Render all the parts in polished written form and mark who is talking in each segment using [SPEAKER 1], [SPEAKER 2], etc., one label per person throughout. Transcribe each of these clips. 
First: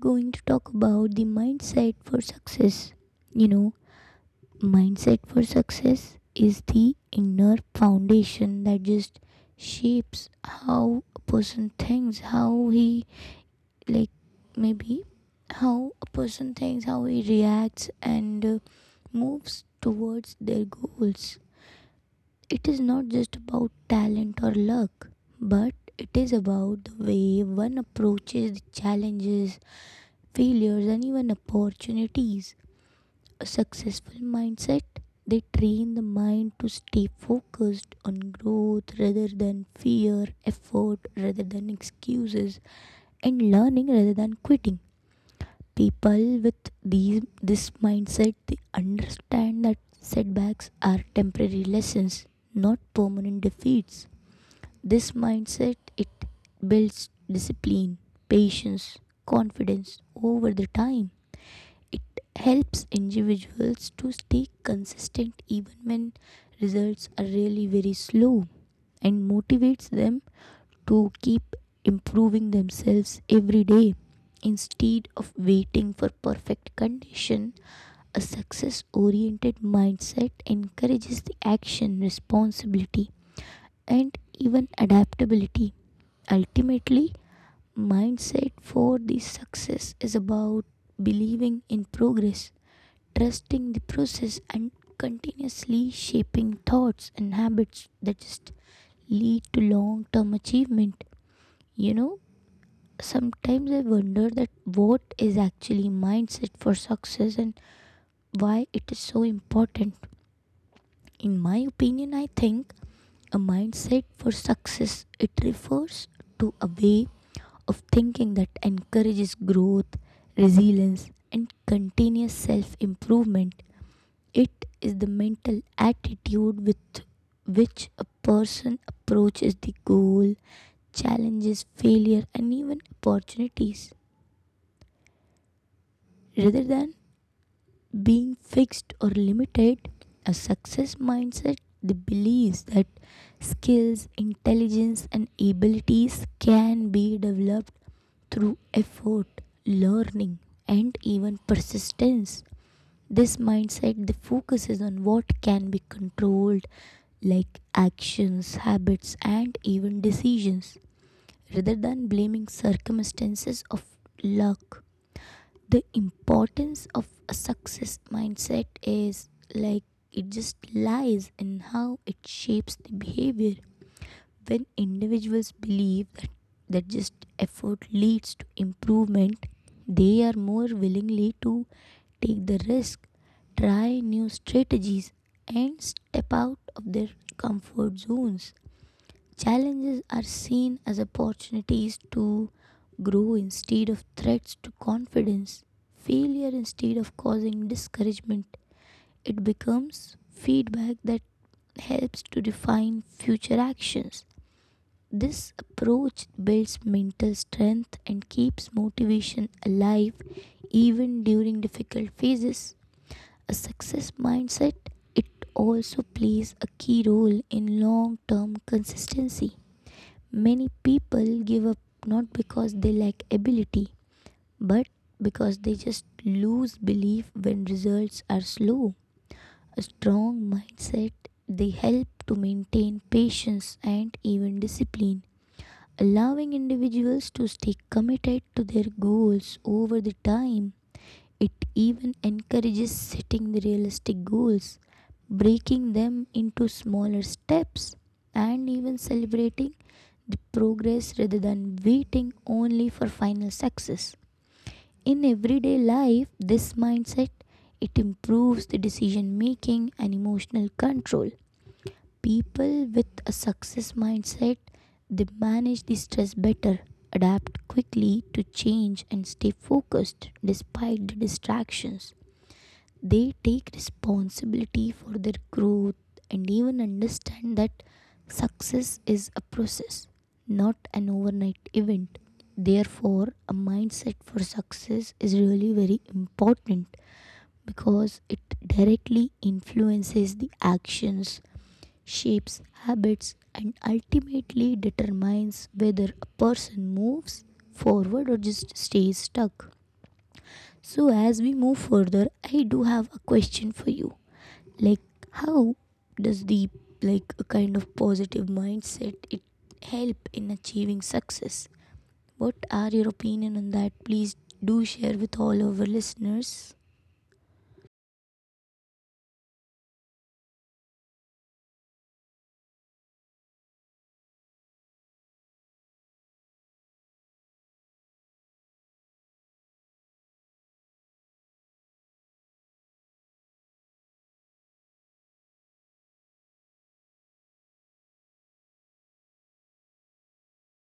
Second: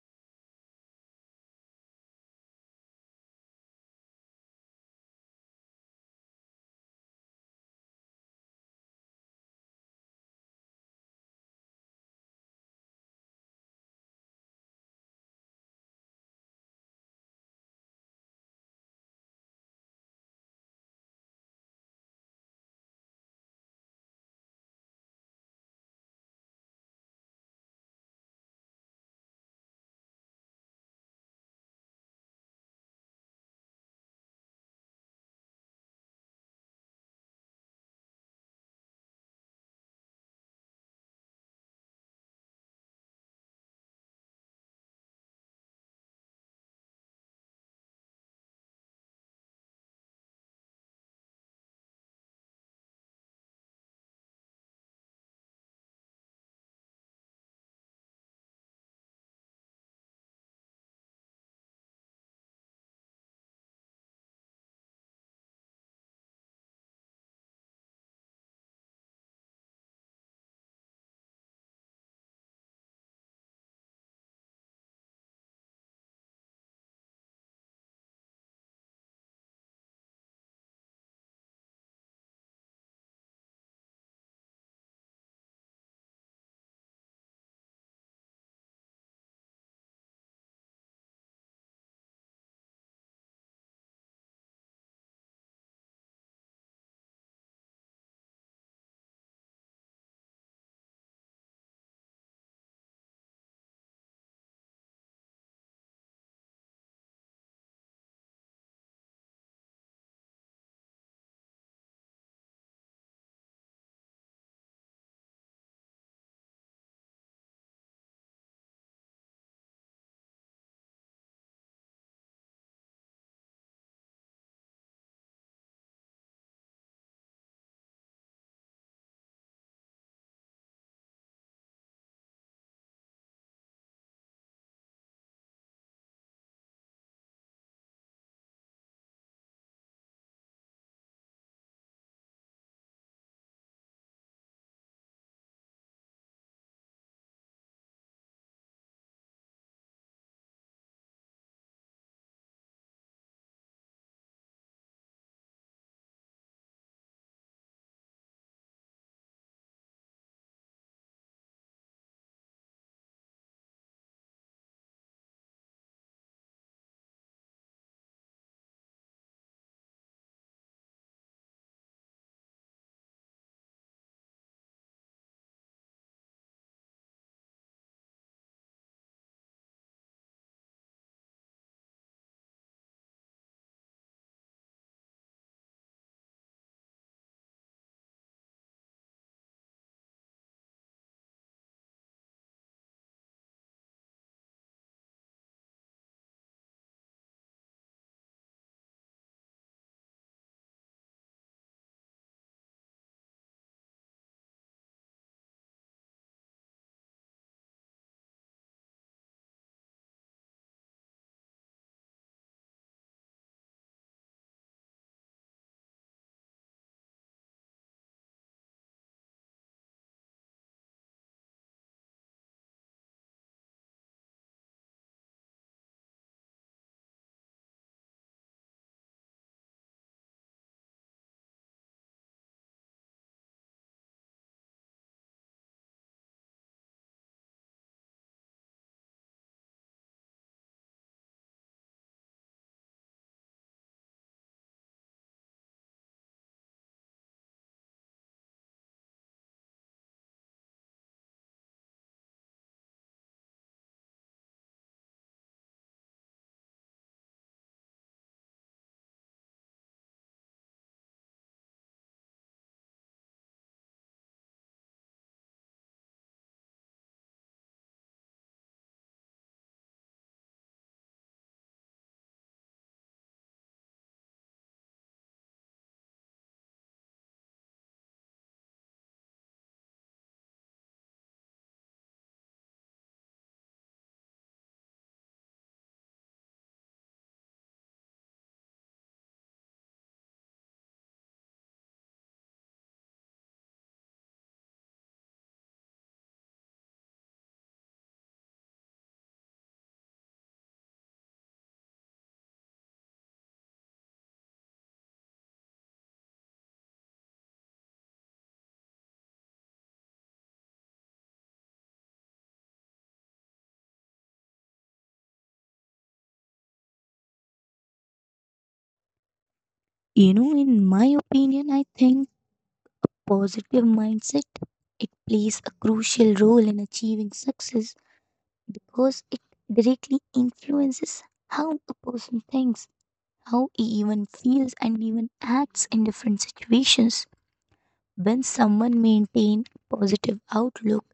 [SPEAKER 1] going to talk about the mindset for success. You know, mindset for success is the inner foundation that just shapes how a person thinks, how he like maybe how a person thinks, how he reacts and moves towards their goals. It is not just about talent or luck, but it is about the way one approaches the challenges, failures, and even opportunities. A successful mindset they train the mind to stay focused on growth rather than fear, effort rather than excuses, and learning rather than quitting. People with this mindset they understand that setbacks are temporary lessons, not permanent defeats. This mindset it builds discipline, patience, confidence over the time. It helps individuals to stay consistent even when results are really very slow and motivates them to keep improving themselves every day instead of waiting for perfect condition. A success oriented mindset encourages the action, responsibility, and even adaptability. Ultimately, mindset for the success is about believing in progress, trusting the process, and continuously shaping thoughts and habits that just lead to long term achievement. You know, sometimes I wonder that what is actually mindset for success and why it is so important. In my opinion, I think a mindset for success it refers to a way of thinking that encourages growth, resilience and continuous self-improvement. It is the mental attitude with which a person approaches the goal, challenges, failure and even opportunities. Rather than being fixed or limited, a success mindset the believes that skills, intelligence, and abilities can be developed through effort, learning, and even persistence. This mindset the focuses on what can be controlled, like actions, habits, and even decisions, rather than blaming circumstances of luck. The importance of a success mindset is, like, it just lies in how it shapes the behavior. When individuals believe that that just effort leads to improvement, they are more willingly to take the risk, try new strategies and step out of their comfort zones. Challenges are seen as opportunities to grow instead of threats to confidence. Failure, instead of causing discouragement, it becomes feedback that helps to define future actions. This approach builds mental strength and keeps motivation alive even during difficult phases. A success mindset it also plays a key role in long-term consistency. Many people give up not because they lack ability, but because they just lose belief when results are slow. A strong mindset they help to maintain patience and even discipline, allowing individuals to stay committed to their goals over the time. It even encourages setting the realistic goals, breaking them into smaller steps, and even celebrating the progress rather than waiting only for final success. In everyday life, this mindset it improves the decision making and emotional control. People with a success mindset they manage the stress better, adapt quickly to change and stay focused despite the distractions. They take responsibility for their growth and even understand that success is a process, not an overnight event. Therefore, a mindset for success is really very important because it directly influences the actions, shapes habits, and ultimately determines whether a person moves forward or just stays stuck. So, as we move further, I do have a question for you, like, how does the, like, a kind of positive mindset it help in achieving success? What are your opinion on that? Please do share with all our listeners.
[SPEAKER 2] You know, in my opinion, I think positive mindset it plays a crucial role in achieving success because it directly influences how a person thinks, how he even feels and even acts in different situations. When someone maintain positive outlook,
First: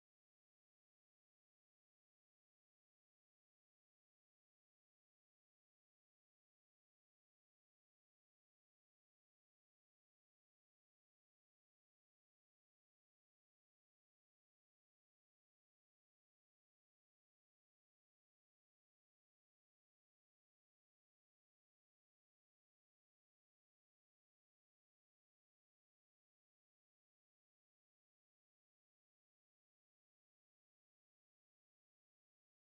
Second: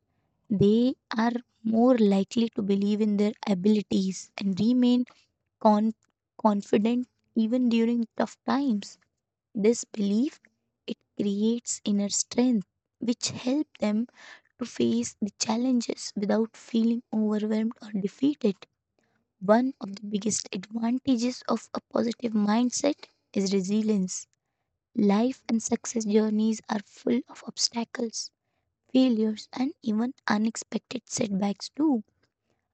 [SPEAKER 2] they are more likely to believe in their abilities and remain con- confident even during tough times. This belief it creates inner strength which help them to face the challenges without feeling overwhelmed or defeated. One of the biggest advantages of a positive mindset is resilience. Life and success journeys are full of obstacles, failures, and even unexpected setbacks too.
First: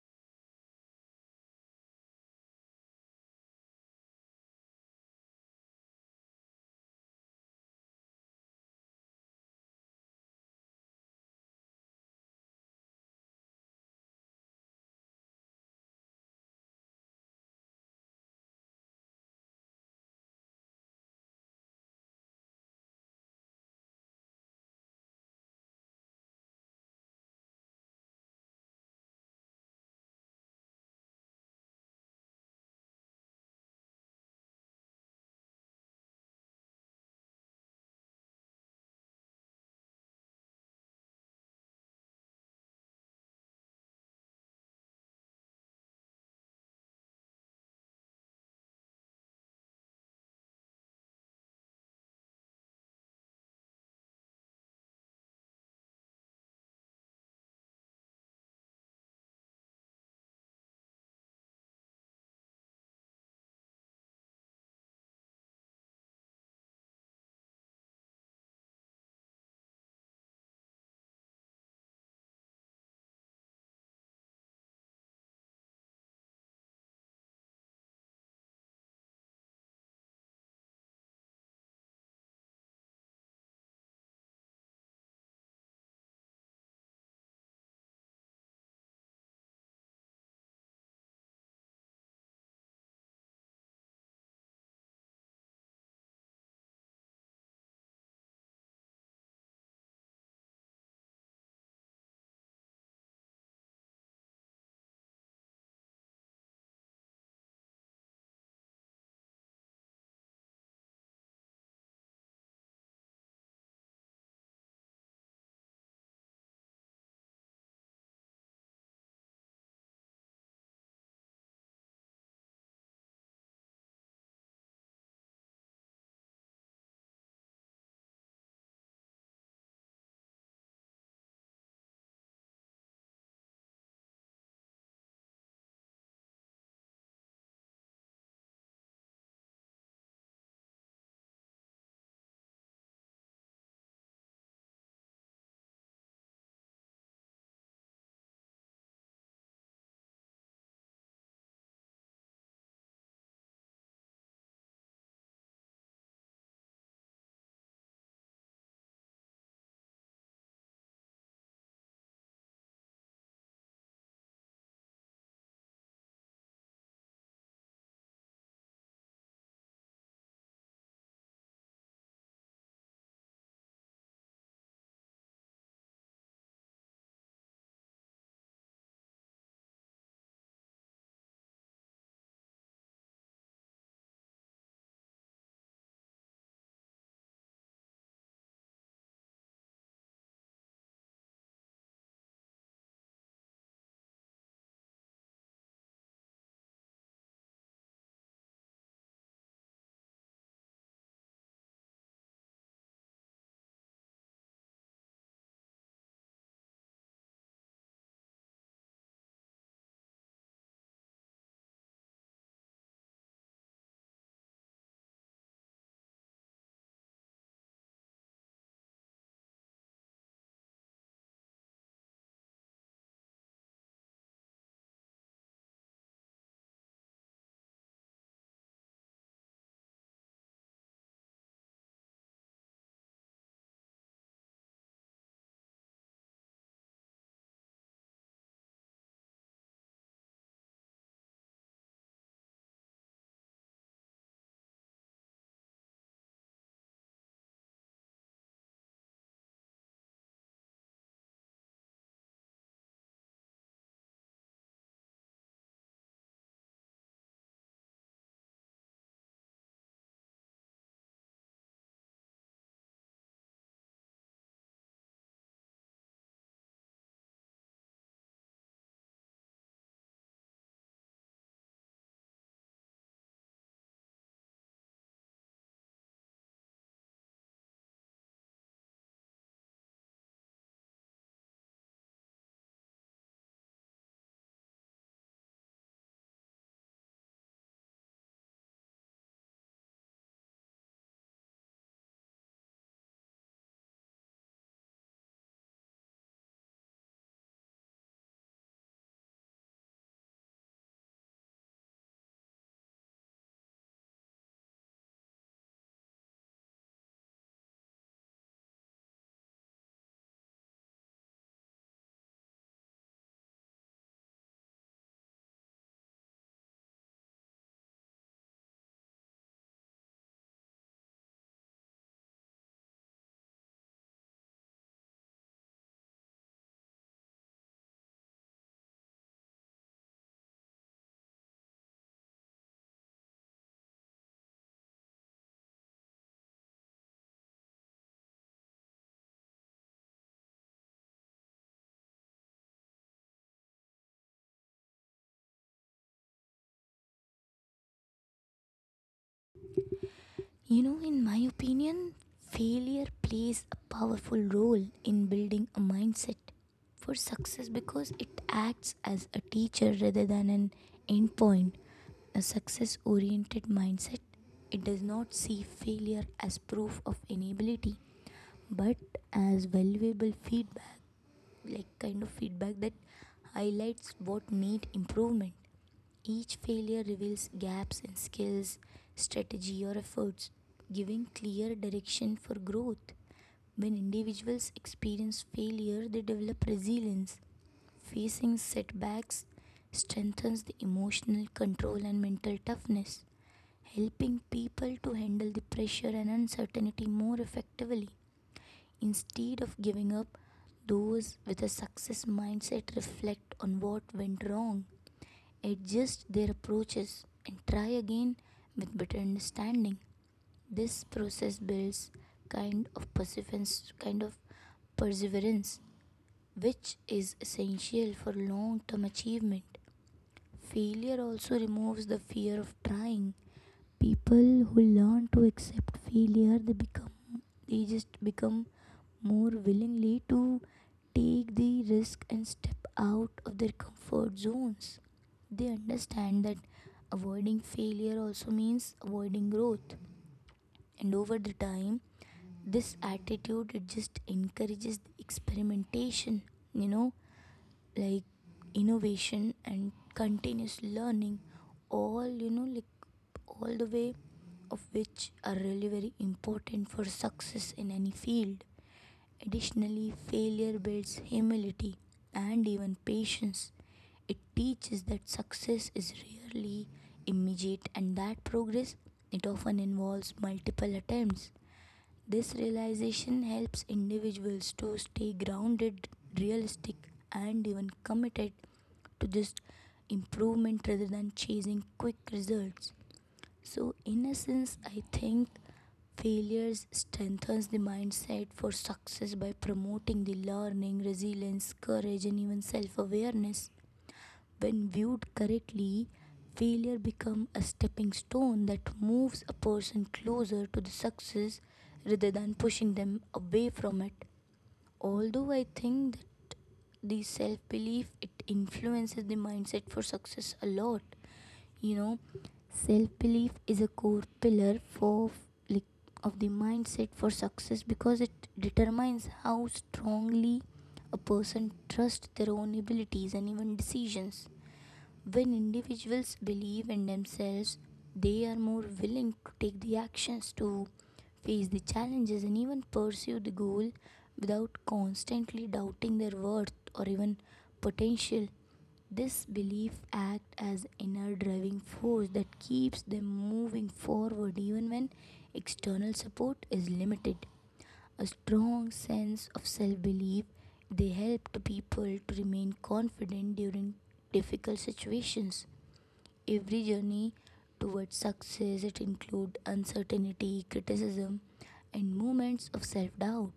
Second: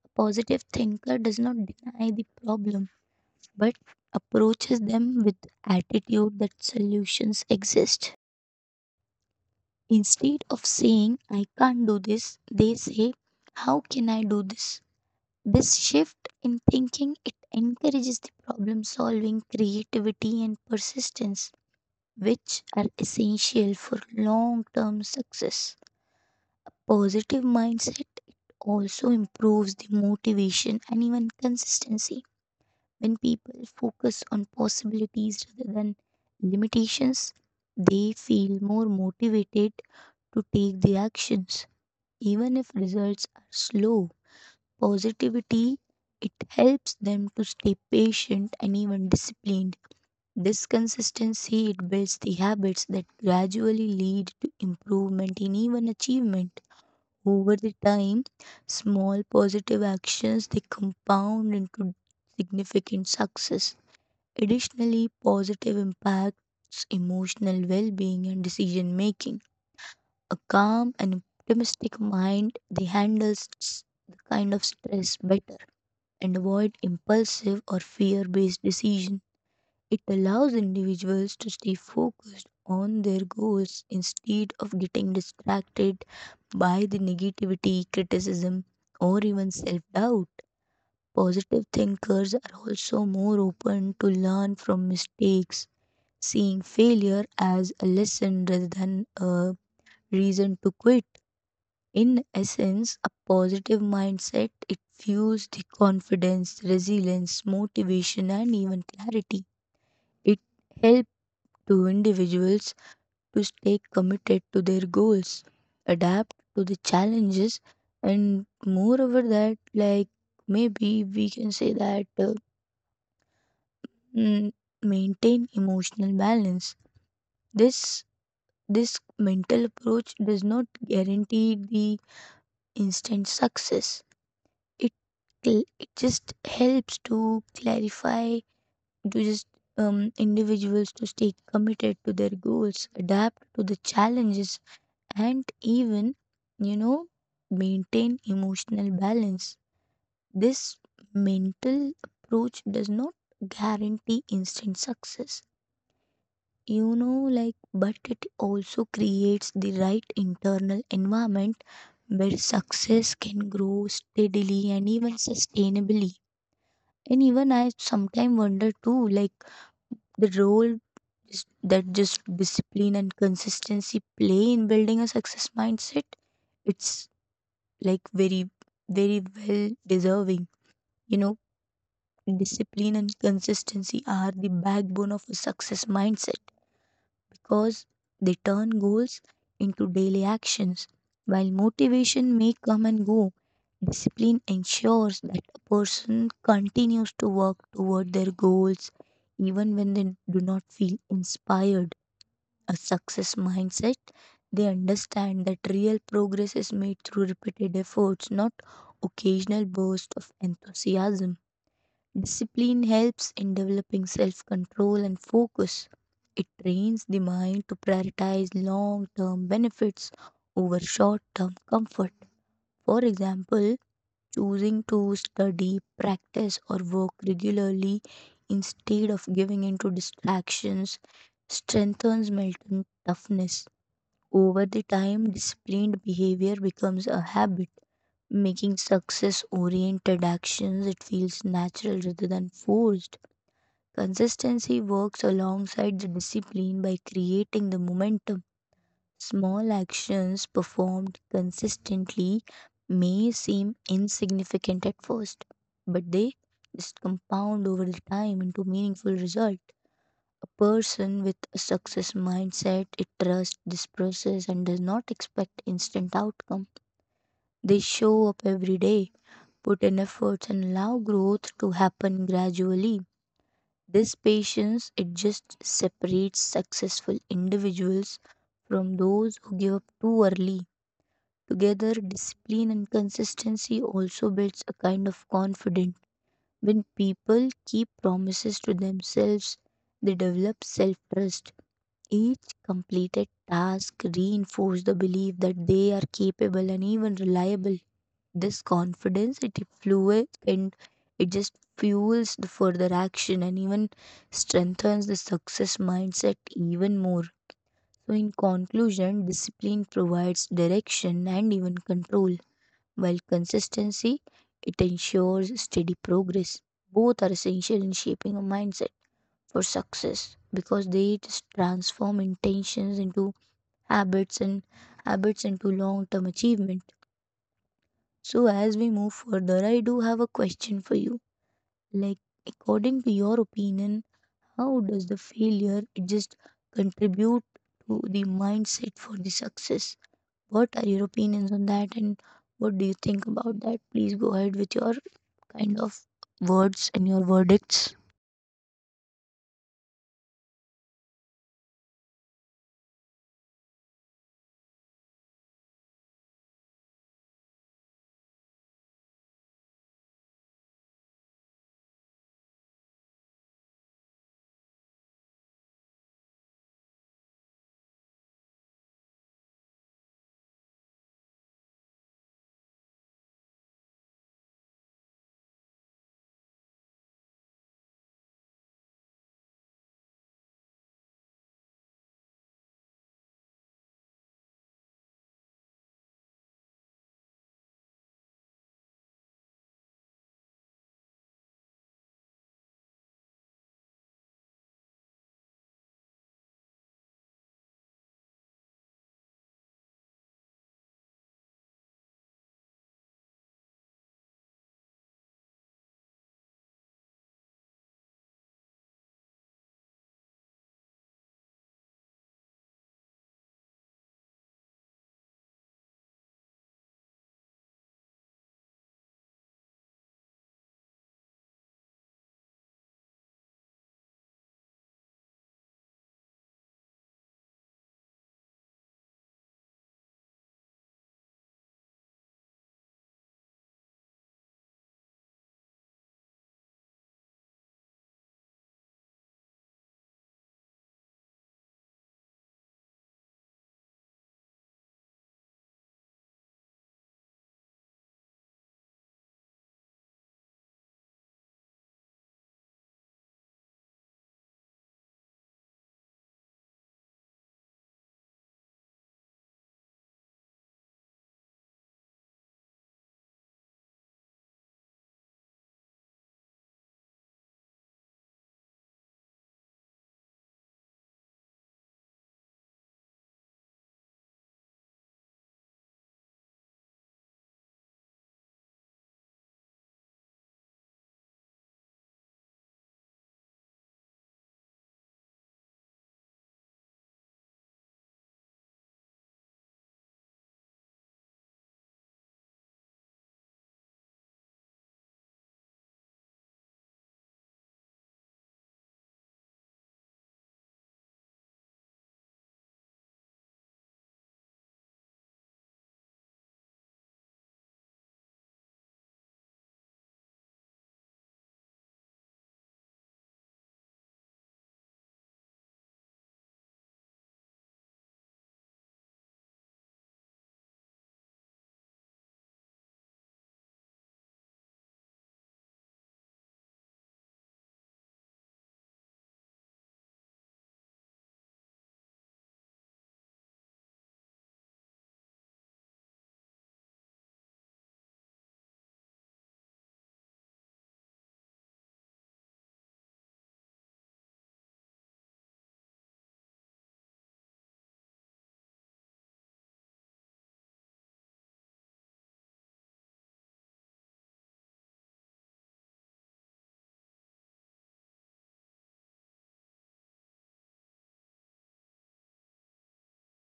[SPEAKER 2] A positive thinker does not deny the problem but approaches them with attitude that solutions exist. Instead of saying, I can't do this, they say, how can I do this? This shift in thinking it encourages the problem solving, creativity, and persistence, which are essential for long term success. Positive mindset also improves the motivation and even consistency. When people focus on possibilities rather than limitations, they feel more motivated to take the actions. Even if results are slow, positivity it helps them to stay patient and even disciplined. This consistency it builds the habits that gradually lead to improvement in even achievement. Over the time, small positive actions they compound into significant success. Additionally, positive impacts emotional well-being and decision making a calm and optimistic mind, they handles the kind of stress better and avoid impulsive or fear based decision. It allows individuals to stay focused on their goals instead of getting distracted by the negativity, criticism, or even self doubt. Positive thinkers are also more open to learn from mistakes, seeing failure as a lesson rather than a reason to quit. In essence, a positive mindset it fuels the confidence, resilience, motivation and even clarity. It helps to individuals to stay committed to their goals, adapt to the challenges and moreover that like maybe we can say that mm, maintain emotional balance. This this mental approach does not guarantee the instant success, it just helps to clarify to just individuals to stay committed to their goals, adapt to the challenges and even you know maintain emotional balance. This mental approach does not guarantee instant success, you know like but it also creates the right internal environment where success can grow steadily and even sustainably. And even I sometimes wonder too, like the role is- that just discipline and consistency play in building a success mindset. It's like very, very well deserving. You know, discipline and consistency are the backbone of a success mindset, because they turn goals into daily actions. While motivation may come and go, discipline ensures that a person continues to work toward their goals even when they do not feel inspired. A success mindset, they understand that real progress is made through repeated efforts, not occasional bursts of enthusiasm. Discipline helps in developing self control and focus. It trains the mind to prioritize long term benefits over short term comfort. For example, choosing to study, practice, or work regularly instead of giving in to distractions strengthens mental toughness. Over the time, disciplined behavior becomes a habit, making success oriented actions it feels natural rather than forced. Consistency works alongside the discipline by creating the momentum. Small actions performed consistently may seem insignificant at first, but they just compound over the time into meaningful result. A person with a success mindset, it trusts this process and does not expect instant outcome. They show up every day, put in efforts and allow growth to happen gradually. This patience it just separates successful individuals from those who give up too early. Together, discipline and consistency also builds a kind of confidence. When people keep promises to themselves, they develop self trust. Each completed task reinforces the belief that they are capable and even reliable. This confidence it fluid and it just fuels the further action and even strengthens the success mindset even more. So in conclusion, discipline provides direction and even control, while consistency it ensures steady progress. Both are essential in shaping a mindset for success because they just transform intentions into habits, and habits into long-term achievement. So, as we move further, I do have a question for you. Like, according to your opinion, how does the failure just contribute to the mindset for the success? What are your opinions on that, and what do you think about that? Please go ahead with your kind of words and your verdicts.
[SPEAKER 1] You know, in my opinion, failure plays a powerful role in building a mindset for success because it acts as a teacher rather than an endpoint. A success oriented mindset, it does not see failure as proof of inability but as valuable feedback, like kind of feedback that highlights what need improvement. Each failure reveals gaps in skills, strategy, or efforts, giving clear direction for growth. When individuals experience failure, they develop resilience. Facing setbacks strengthens the emotional control and mental toughness, helping people to handle the pressure and uncertainty more effectively. Instead of giving up, those with a success mindset reflect on what went wrong, adjust their approaches, and try again with better understanding. This process builds kind of perseverance, kind of perseverance, which is essential for long-term achievement. Failure also removes the fear of trying. People who learn to accept failure they just become more willingly to take the risk and step out of their comfort zones. They understand that avoiding failure also means avoiding growth, and over the time this attitude it just encourages the experimentation, you know, like innovation and continuous learning, all you know like all the way of which are really very important for success in any field. Additionally, failure builds humility and even patience. It teaches that success is rarely immediate and that progress it often involves multiple attempts. This realization helps individuals to stay grounded, realistic, and even committed to just improvement rather than chasing quick results. So, in essence, I think failures strengthens the mindset for success by promoting the learning, resilience, courage, and even self-awareness. When viewed correctly, failure becomes a stepping stone that moves a person closer to the success rather than pushing them away from it. Although I think that the self belief it influences the mindset for success a lot. You know, self belief is a core pillar for, like, of the mindset for success because it determines how strongly a person trusts their own abilities and even decisions. When individuals believe in themselves, they are more willing to take the actions, to face the challenges and even pursue the goal without constantly doubting their worth or even potential. This belief acts as inner driving force that keeps them moving forward even when external support is limited. A strong sense of self belief, they help the people to remain confident during difficult situations. Every journey towards success it includes uncertainty, criticism, and moments of self doubt.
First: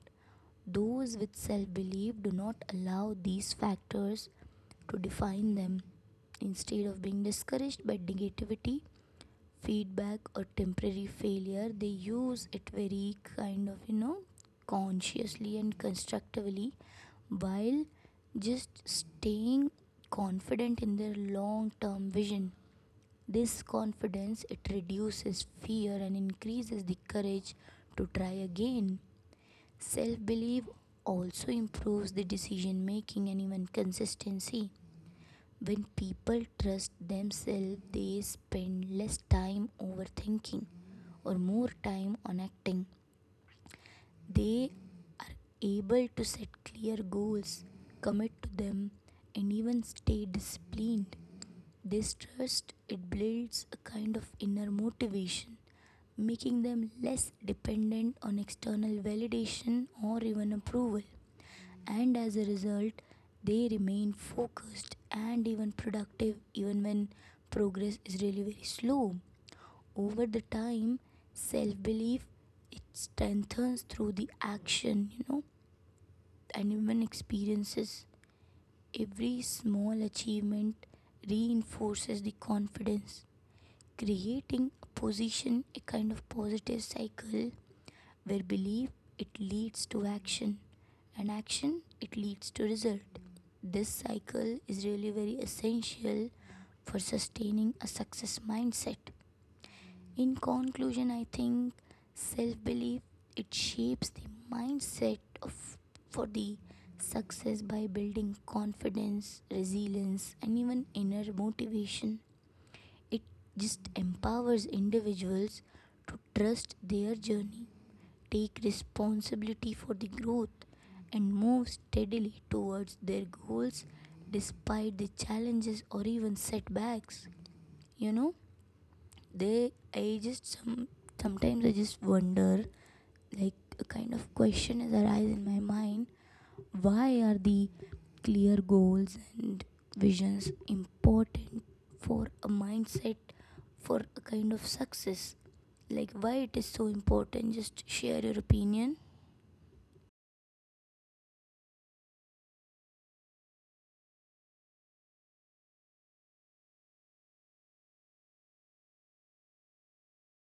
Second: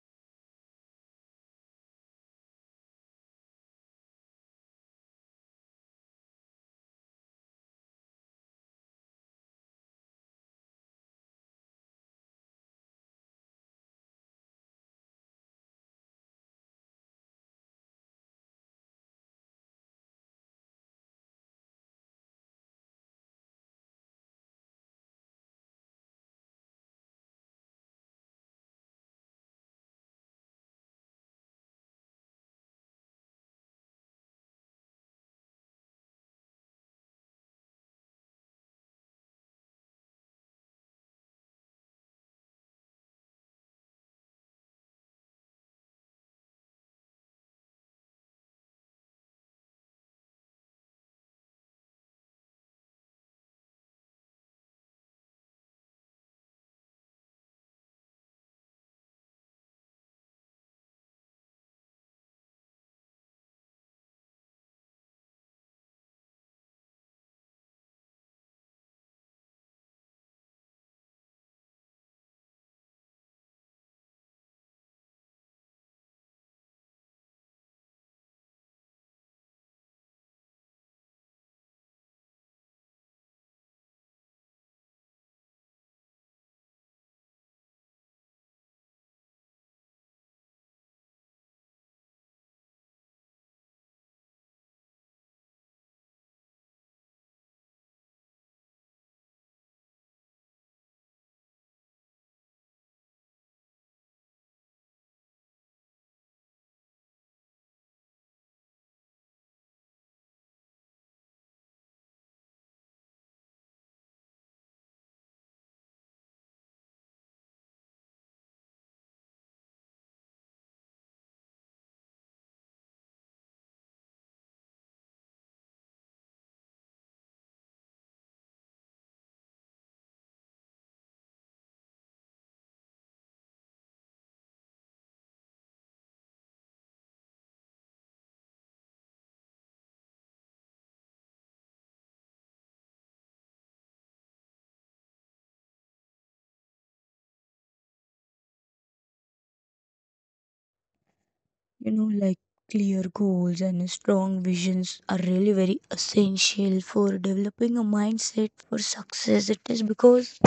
[SPEAKER 1] Those with self belief do not allow these factors to define them. Instead of being discouraged by negativity, feedback or temporary failure, they use it very kind of, you know, consciously and constructively, while just staying confident in their long term vision. This confidence it reduces fear and increases the courage to try again. Self belief also improves the decision making and even consistency. When people trust themselves, they spend less time overthinking or more time on acting. They are able to set clear goals, commit to them, and even stay disciplined. This trust it builds a kind of inner motivation, making them less dependent on external validation or even approval, and as a result, they remain focused and even productive even when progress is really very slow. Over the time, self belief it strengthens through the action, you know, and even experiences. Every small achievement reinforces the confidence, creating a position, a kind of positive cycle where belief it leads to action and action it leads to result. This cycle is really very essential for sustaining a success mindset. In conclusion, I think self-belief it shapes the mindset of for the success by building confidence, resilience and even inner motivation. It just empowers individuals to trust their journey, take responsibility for the growth, and move steadily towards their goals despite the challenges or even setbacks. You know, they sometimes I just wonder, like, a kind of question is arise in my mind: why are the clear goals and visions important for a mindset for a kind of success? Like, why it is so important? Just share your opinion.
[SPEAKER 2] You know, like clear goals and strong visions are really very essential for developing a mindset for success. It is because,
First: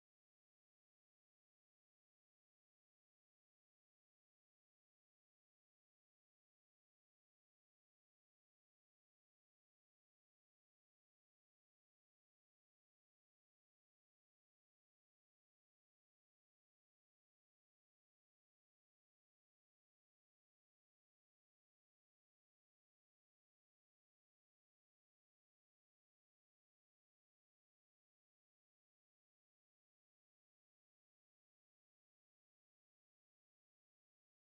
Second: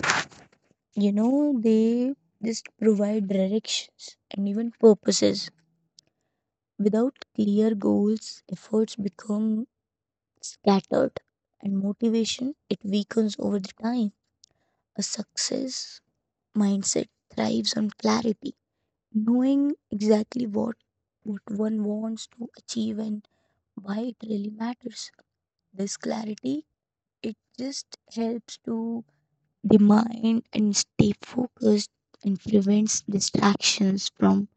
[SPEAKER 2] you know, they just provide directions and even purposes. Without clear goals, efforts become scattered and motivation it weakens over the time. A success mindset thrives on clarity, knowing exactly what one wants to achieve and why it really matters. This clarity it just helps to the mind and stay focused and prevents distractions from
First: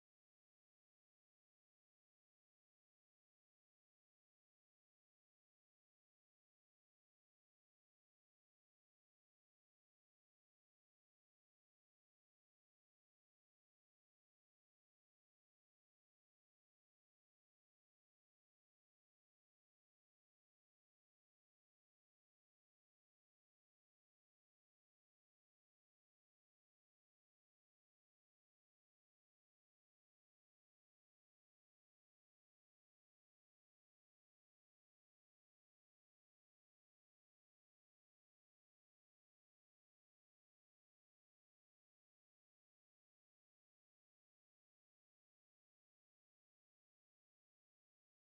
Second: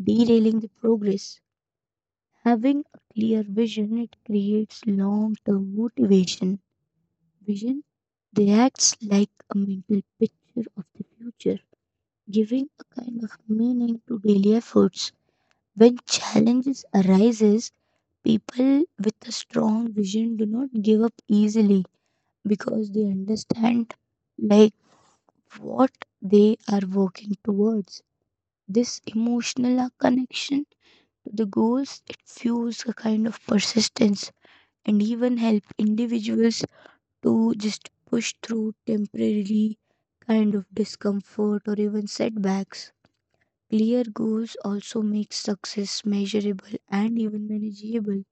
[SPEAKER 2] derailing the progress. Having a clear vision, it creates long term motivation. Vision they acts like a mental picture of the future, giving a kind of meaning to daily efforts. When challenges arises, people with a strong vision do not give up easily because they understand like what they are working towards. This emotional connection the goals it fuels a kind of persistence and even help individuals to just push through temporarily kind of discomfort or even setbacks. Clear goals also make success measurable and even manageable.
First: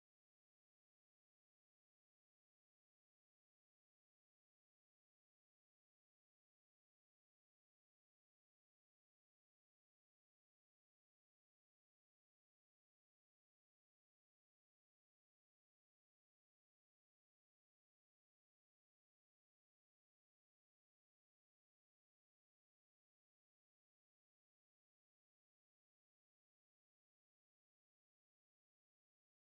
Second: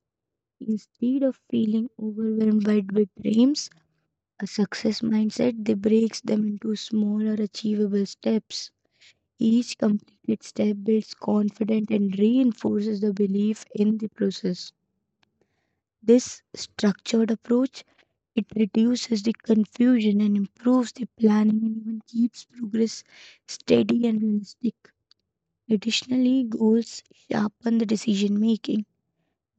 [SPEAKER 2] Instead of feeling overwhelmed by big dreams, a success mindset they breaks them into smaller achievable steps. Each completed step builds confidence and reinforces the belief in the process. This structured approach it reduces the confusion and improves the planning and even keeps progress steady and realistic. Additionally, goals sharpen the decision making.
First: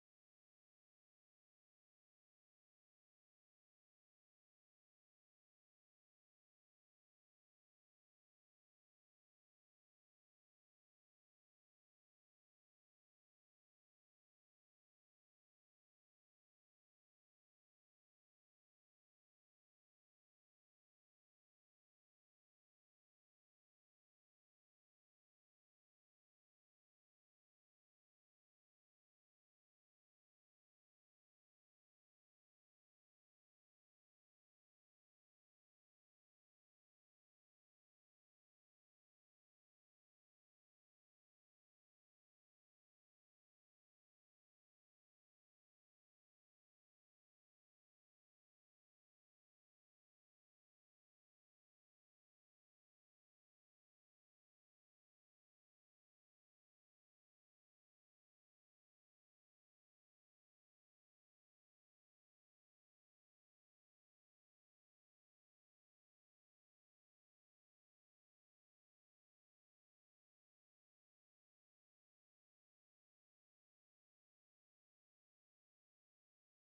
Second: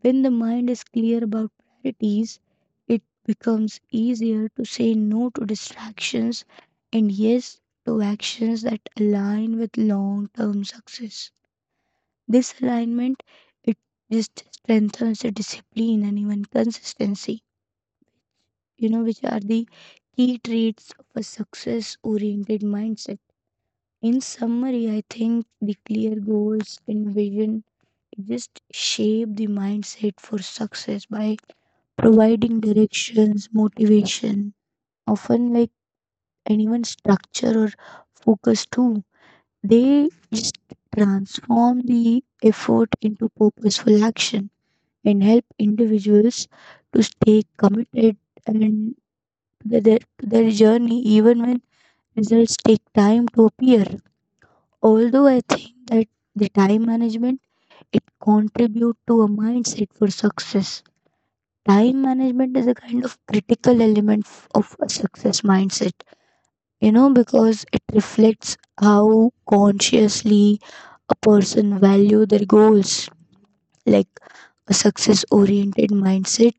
[SPEAKER 2] When the mind is clear about priorities, it becomes easier to say no to distractions and yes to actions that align with long-term success. This alignment it just strengthens the discipline and even consistency, you know, which are the key traits of a success oriented mindset. In summary, I think the clear goals and vision just shape the mindset for success by providing directions, motivation, often like anyone structure or focus too. They just transform the effort into purposeful action and help individuals to stay committed and to their journey even when results take time to appear. Although I think that the time management it contribute to a mindset for success. Time management is a kind of critical element of a success mindset. You know, because it reflects how consciously a person value their goals. Like a success oriented mindset,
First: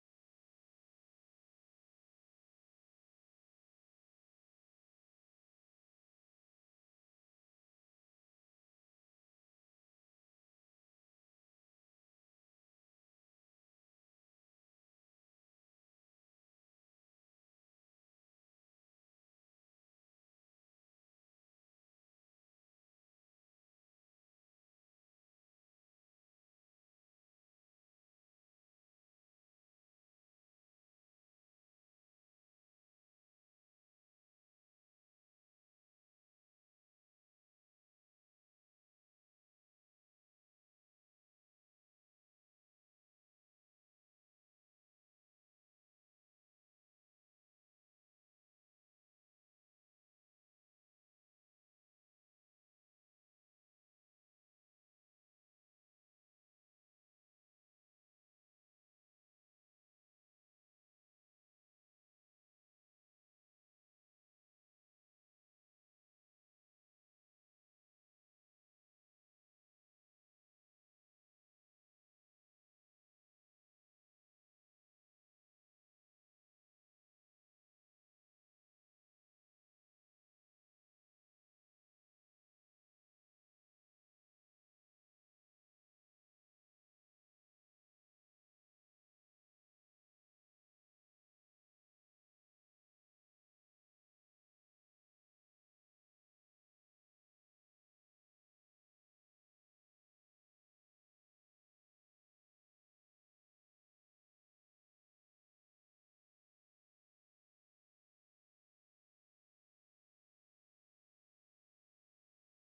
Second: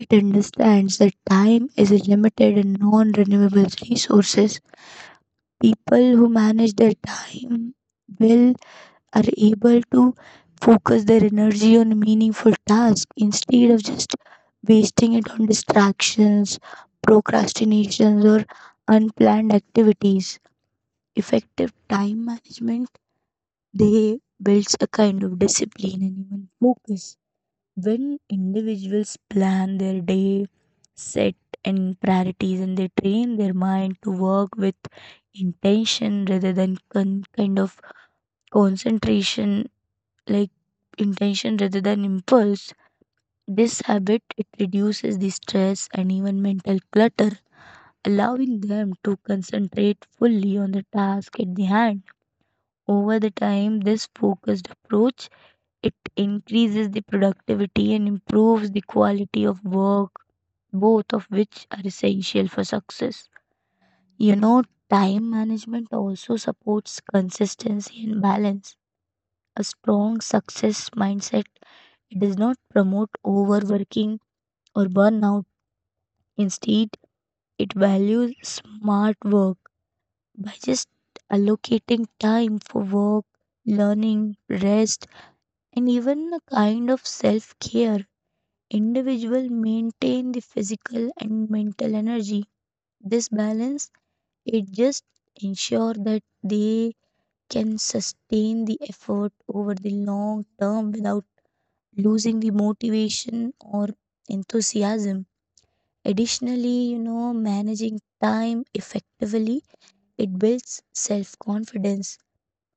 [SPEAKER 2] it understands that time is a limited and non renewable resources. People who manage their time well are able to focus their energy on meaningful tasks instead of just wasting it on distractions, procrastinations, or unplanned activities. Effective time management they builds a kind of discipline and even focus. When individuals plan their day, set and priorities, and they train their mind to work with intention rather than kind of concentration, like intention rather than impulse, this habit it reduces the stress and even mental clutter, allowing them to concentrate fully on the task at the hand. Over the time, this focused approach it increases the productivity and improves the quality of work, both of which are essential for success. You know, time management also supports consistency and balance. A strong success mindset does not promote overworking or burnout. Instead, it values smart work by just allocating time for work, learning, rest, and even a kind of self care. Individual maintain the physical and mental energy. This balance it just ensure that they can sustain the effort over the long term without losing the motivation or enthusiasm. Additionally, you know, managing time effectively it builds self confidence.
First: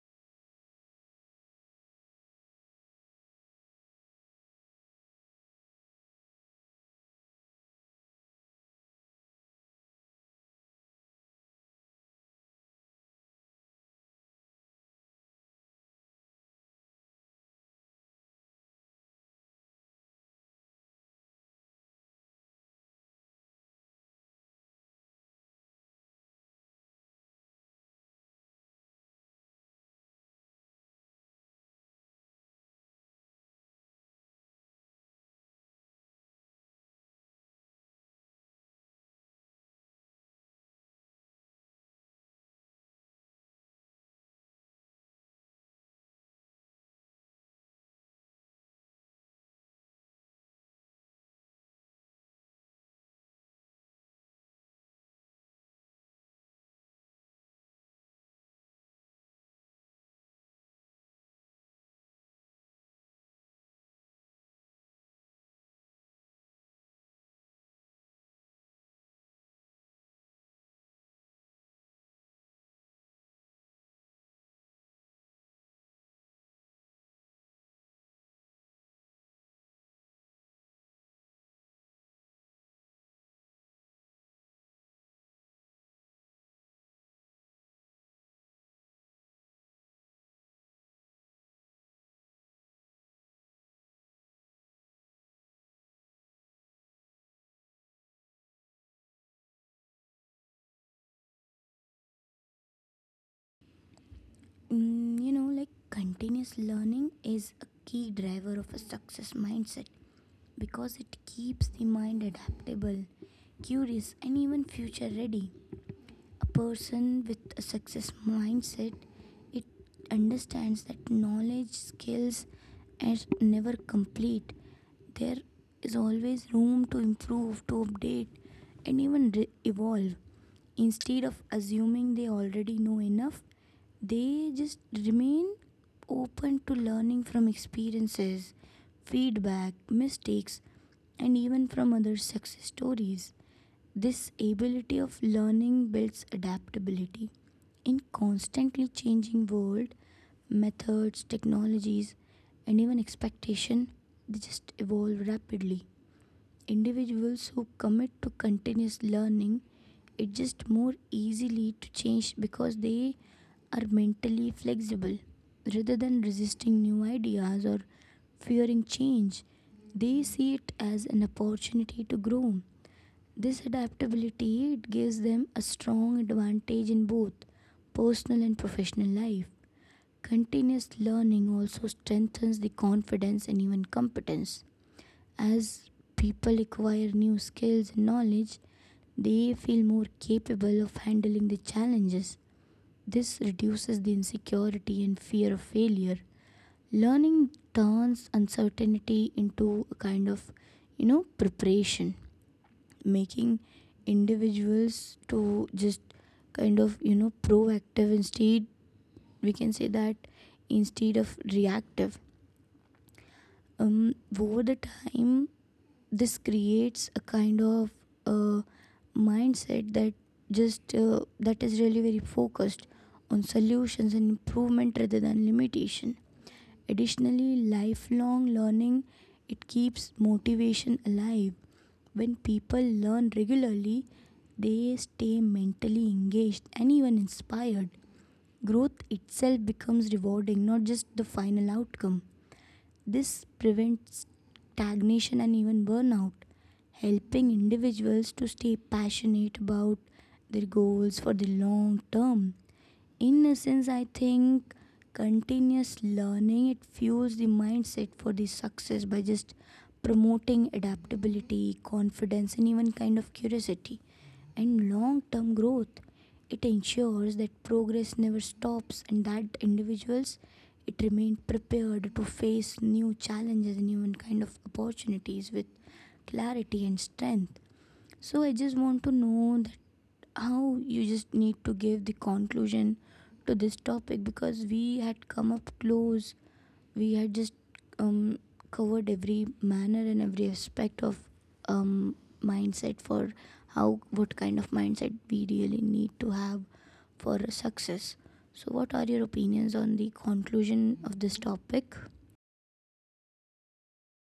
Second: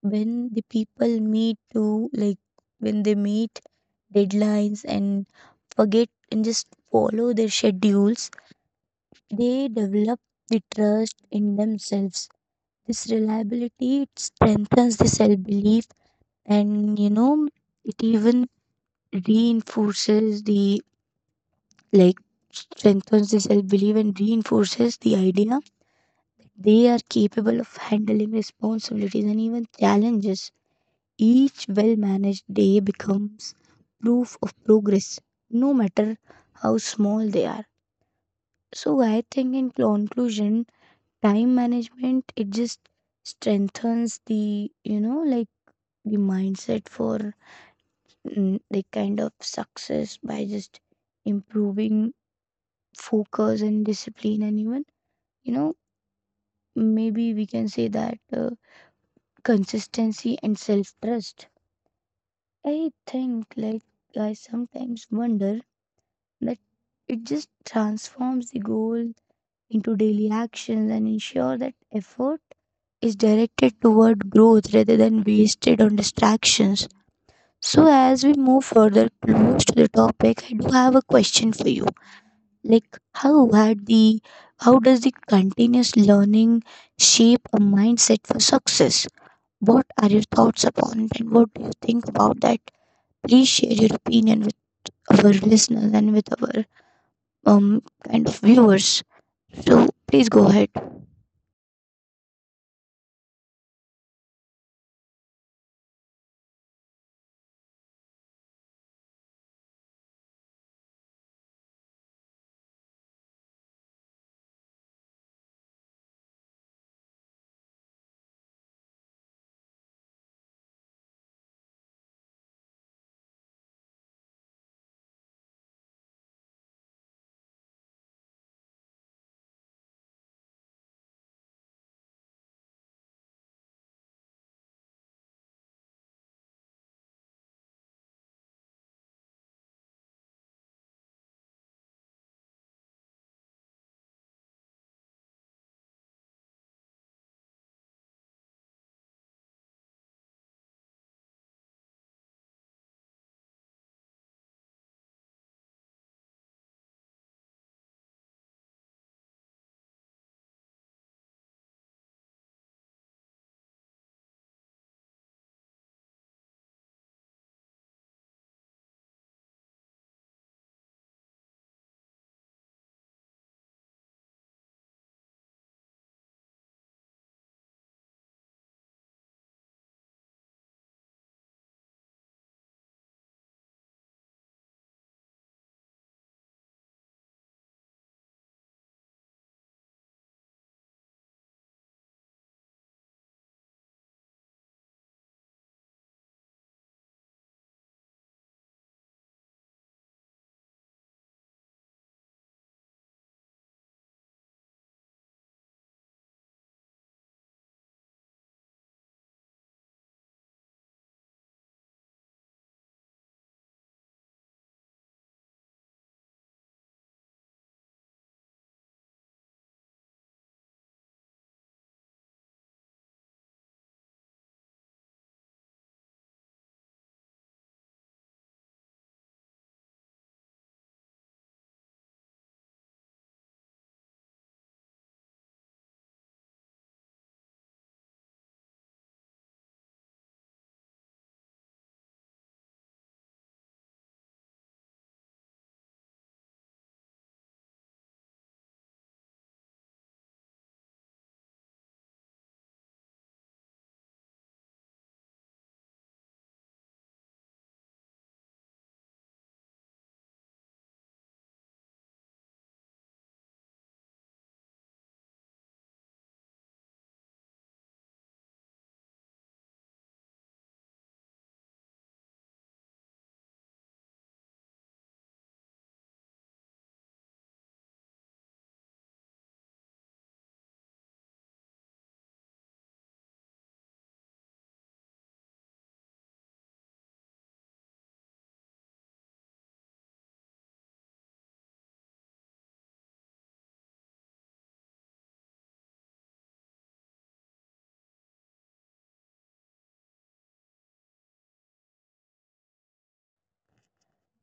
[SPEAKER 2] When the people meet to like when they meet deadlines and forget and just follow their schedules, they develop the trust in themselves. This reliability it strengthens the self belief and, you know, it even reinforces the like strengthens the self belief and reinforces the idea they are capable of handling responsibilities and even challenges. Each well managed day becomes proof of progress, no matter how small they are. So I think in conclusion, time management it just strengthens the, you know, like the mindset for the kind of success by just improving focus and discipline and even, you know, maybe we can say that consistency and self trust. I think like I sometimes wonder that it just transforms the goal into daily actions and ensure that effort is directed toward growth rather than wasted on distractions. So, as we move further close to the topic, I do have a question for you. Like, how had the how does the continuous learning shape a mindset for success? What are your thoughts upon it, and what do you think about that? Please share your opinion with our listeners and with our kind of viewers. So, please go ahead.
[SPEAKER 1] You know, like, continuous learning is a key driver of a success mindset because it keeps the mind adaptable, curious, and even future ready. A person with a success mindset it understands that knowledge skills are never complete. There is always room to improve, to update, and even re- evolve. Instead of assuming they already know enough, they just remain open to learning from experiences, feedback, mistakes, and even from other success stories. This ability of learning builds adaptability. In constantly changing world, methods, technologies, and even expectation, they just evolve rapidly. Individuals who commit to continuous learning, it just more easily to change because they are mentally flexible. Rather than resisting new ideas or fearing change, they see it as an opportunity to grow. This adaptability it gives them a strong advantage in both personal and professional life. Continuous learning also strengthens the confidence and even competence. As people acquire new skills and knowledge, they feel more capable of handling the challenges. This reduces the insecurity and fear of failure. Learning turns uncertainty into a kind of, you know, preparation, making individuals to just kind of, you know, proactive, instead, we can say that, instead of reactive. Over the time this creates a kind of uh, mindset that just that is really very focused on solutions and improvement rather than limitation. Additionally, lifelong learning it keeps motivation alive. When people learn regularly, they stay mentally engaged and even inspired. Growth itself becomes rewarding, not just the final outcome. This prevents stagnation and even burnout, helping individuals to stay passionate about their goals for the long term. In essence, I think continuous learning it fuels the mindset for the success by just promoting adaptability, confidence, and even kind of curiosity and long-term growth. It ensures that progress never stops and that individuals it remain prepared to face new challenges and even kind of opportunities with clarity and strength. So I just want to know that how you just need to give the conclusion to this topic because we had come up close. We had just um, covered every manner and every aspect of um, mindset for how what kind of mindset we really need to have for success. So what are your opinions on the conclusion of this topic?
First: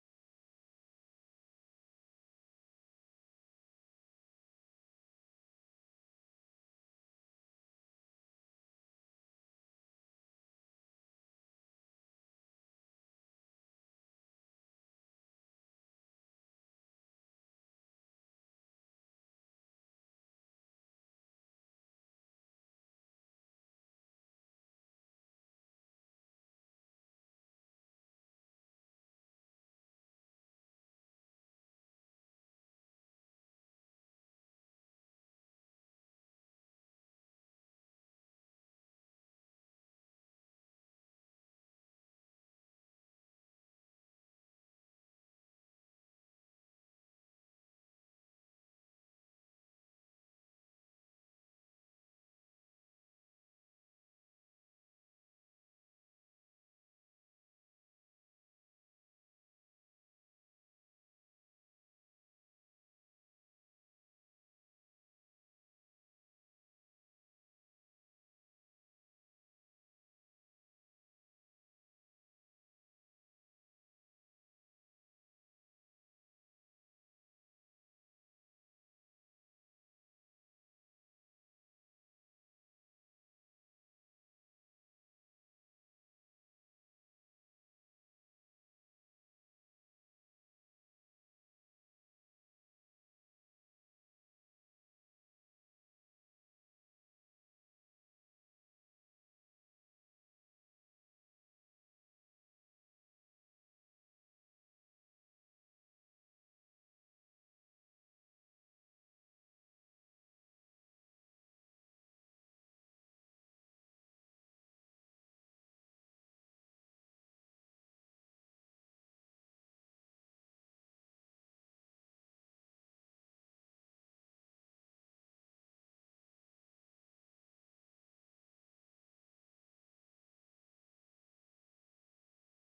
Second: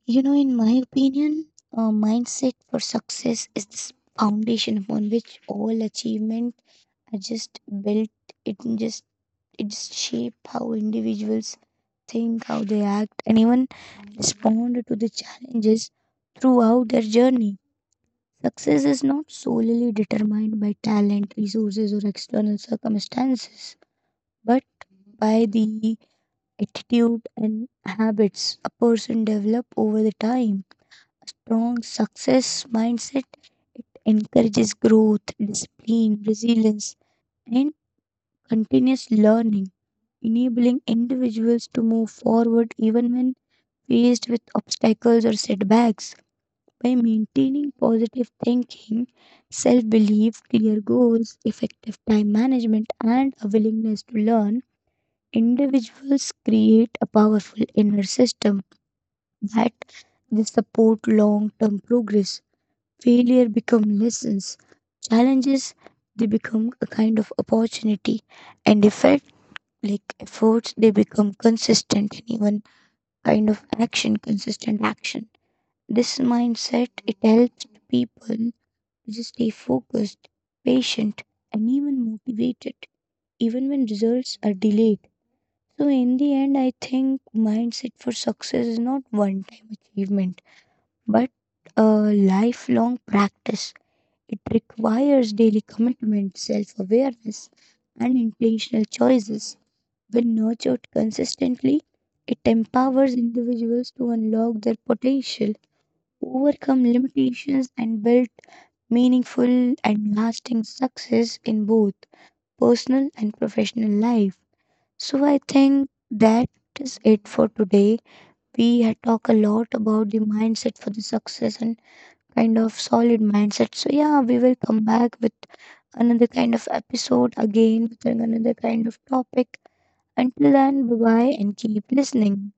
[SPEAKER 2] You know, in my opinion, a mindset for success is this foundation upon which all achievement are just built. It just it just shape how individuals think, how they act, and even respond to the challenges throughout their journey. Success is not solely determined by talent, resources, or external circumstances, but by the attitude and habits a person develop over the time strong success mindset. It encourages growth, discipline, resilience, and continuous learning, enabling individuals to move forward even when faced with obstacles or setbacks. By maintaining positive thinking, self belief, clear goals, effective time management, and a willingness to learn, individuals create a powerful inner system that they support long term progress. Failure become lessons. Challenges they become a kind of opportunity, and effort like efforts they become consistent and even kind of action, consistent action. This mindset it helps the people to just stay focused, patient and even motivated even when results are delayed. So in the end, I think mindset for success is not one time achievement but a lifelong practice. It requires daily commitment, self awareness, and intentional choices. When nurtured consistently, it empowers individuals to unlock their potential, overcome limitations, and build meaningful and lasting success in both personal and professional life. So, I think that is it for today. We had talked a lot about the mindset for the success and kind of solid mindset. So, yeah, we will come back with another kind of episode again, with another kind of topic. Until then, bye bye and keep listening.